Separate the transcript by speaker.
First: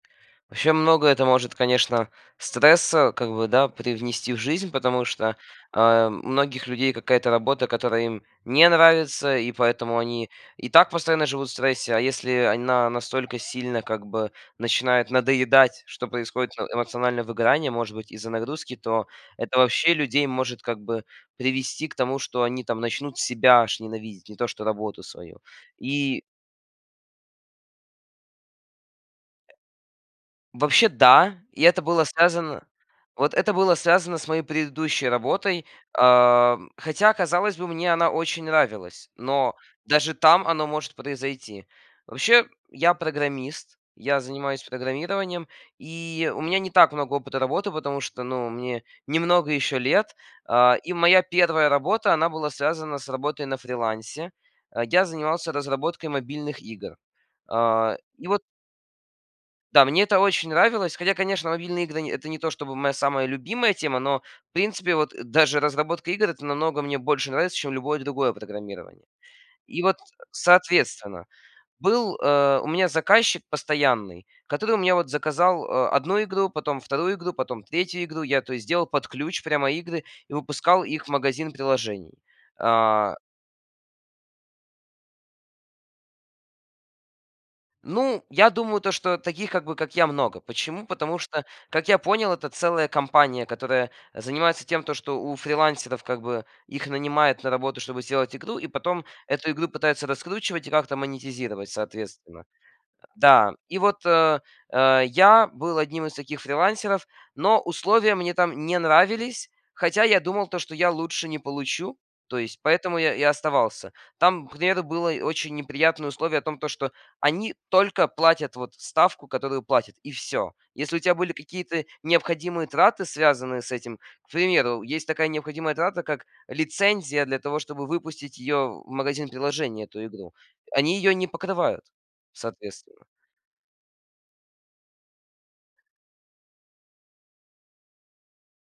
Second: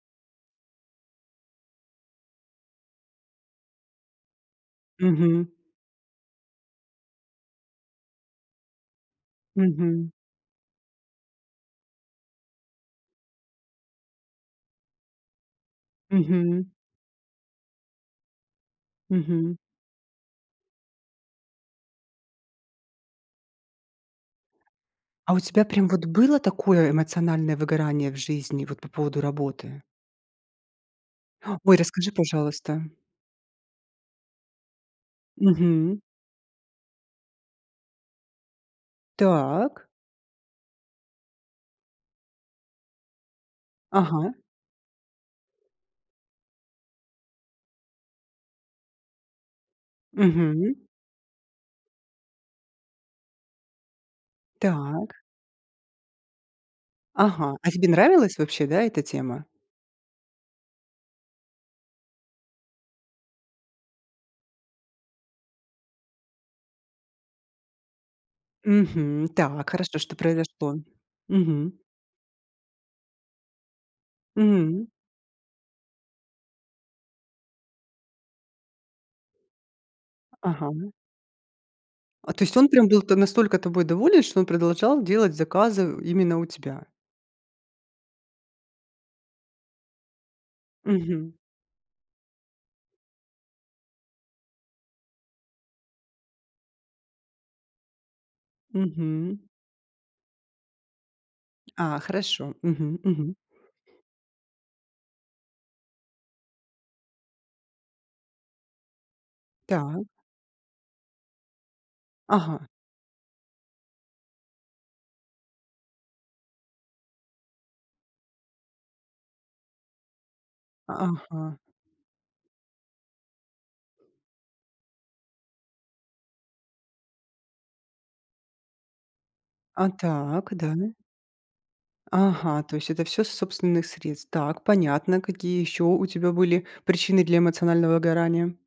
Speaker 1: Вообще много это может, конечно, стресса, как бы да, привнести в жизнь. Потому что,
Speaker 2: Мгм.
Speaker 1: э, у многих людей какая-то работа, которая им не нравится, и поэтому
Speaker 2: Мгм.
Speaker 1: они и так постоянно живут в стрессе. А если она настолько сильно, как бы, начинает надоедать, что происходит э
Speaker 2: Мгм.
Speaker 1: эмоциональное выгорание, может быть из-за нагрузки. То
Speaker 2: Мгм.
Speaker 1: это, вообще, людей может, как бы привести к тому, что они там начнут себя аж ненавидеть, не то что работу
Speaker 2: А
Speaker 1: свою.
Speaker 2: у тебя прям вот
Speaker 1: И
Speaker 2: было такое эмоциональное выгорание в жизни, вот, по поводу работы?
Speaker 1: Вообще да, и
Speaker 2: Ой,
Speaker 1: это было
Speaker 2: расскажи,
Speaker 1: связано
Speaker 2: пожалуйста.
Speaker 1: Вот это было связано с моей предыдущей работой.
Speaker 2: Мгм.
Speaker 1: Э, хотя, казалось бы, мне она очень нравилась, но
Speaker 2: Так.
Speaker 1: даже там оно может произойти. Вообще, я- программист. Я
Speaker 2: Ага.
Speaker 1: занимаюсь программированием, и у меня не так много опыта работы, потому что, ну, мне немного еще лет.
Speaker 2: Мгм.
Speaker 1: А, и моя первая работа, она была связана с работой на фрилансе. А, я
Speaker 2: Так.
Speaker 1: занимался разработкой мобильных игр.
Speaker 2: Ага, а тебе
Speaker 1: А, и
Speaker 2: нравилась
Speaker 1: вот
Speaker 2: вообще, да, эта тема?
Speaker 1: Да, мне это очень нравилось. Хотя, конечно, мобильные игры- это не то чтобы моя самая любимая тема, но, в принципе, вот, даже разработка игр- это намного мне больше нравится, чем любое другое программирование.
Speaker 2: Мгм. Так,
Speaker 1: И вот,
Speaker 2: хорошо, что произошло?
Speaker 1: соответственно,
Speaker 2: Мгм.
Speaker 1: был, э, у меня заказчик постоянный, который, вот, у
Speaker 2: М.
Speaker 1: меня вот заказал, а, одну игру, потом вторую игру, потом третью игру. Я, то есть, делал под ключ прямо игры и выпускал
Speaker 2: Ага.
Speaker 1: их в магазин приложений.
Speaker 2: А, то есть он был та
Speaker 1: А.
Speaker 2: настолько тобой доволен, что он продолжал делать заказы именно у тебя?
Speaker 1: Ну, я думаю, то что таких, как бы, как я, много. Почему? Потому
Speaker 2: Мгм.
Speaker 1: что, как я понял, это целая компания, которая занимается тем, что у фрилансеров, как бы, их нанимает на работу, чтобы сделать игру, и потом
Speaker 2: Мгм.
Speaker 1: эту игру пытаются раскручивать и как-то монетизировать
Speaker 2: А,
Speaker 1: соответственно.
Speaker 2: хорошо. Мгм мгм.
Speaker 1: Да, и вот, э, э, я был одним из таких фрилансеров, но условия мне там не нравились.
Speaker 2: Так.
Speaker 1: Хотя я думал то, что я лучше не получу, то есть
Speaker 2: Ага.
Speaker 1: поэтому я я и оставался. Там, к примеру, было очень неприятное условие о том, то что они только платят вот ставку, которую платят, и всё. Если у тебя были
Speaker 2: Ага.
Speaker 1: какие-то необходимые траты, связанные с этим, к примеру, есть такая необходимая трата, как лицензия для того, чтобы выпустить её в магазин приложения,
Speaker 2: А
Speaker 1: эту игру.
Speaker 2: так,
Speaker 1: Они
Speaker 2: да.
Speaker 1: её не покрывают
Speaker 2: Ага, то есть это
Speaker 1: соответственно.
Speaker 2: всё с собственных средств. Так, понятно. Какие еще у тебя были причины для эмоционального выгорания?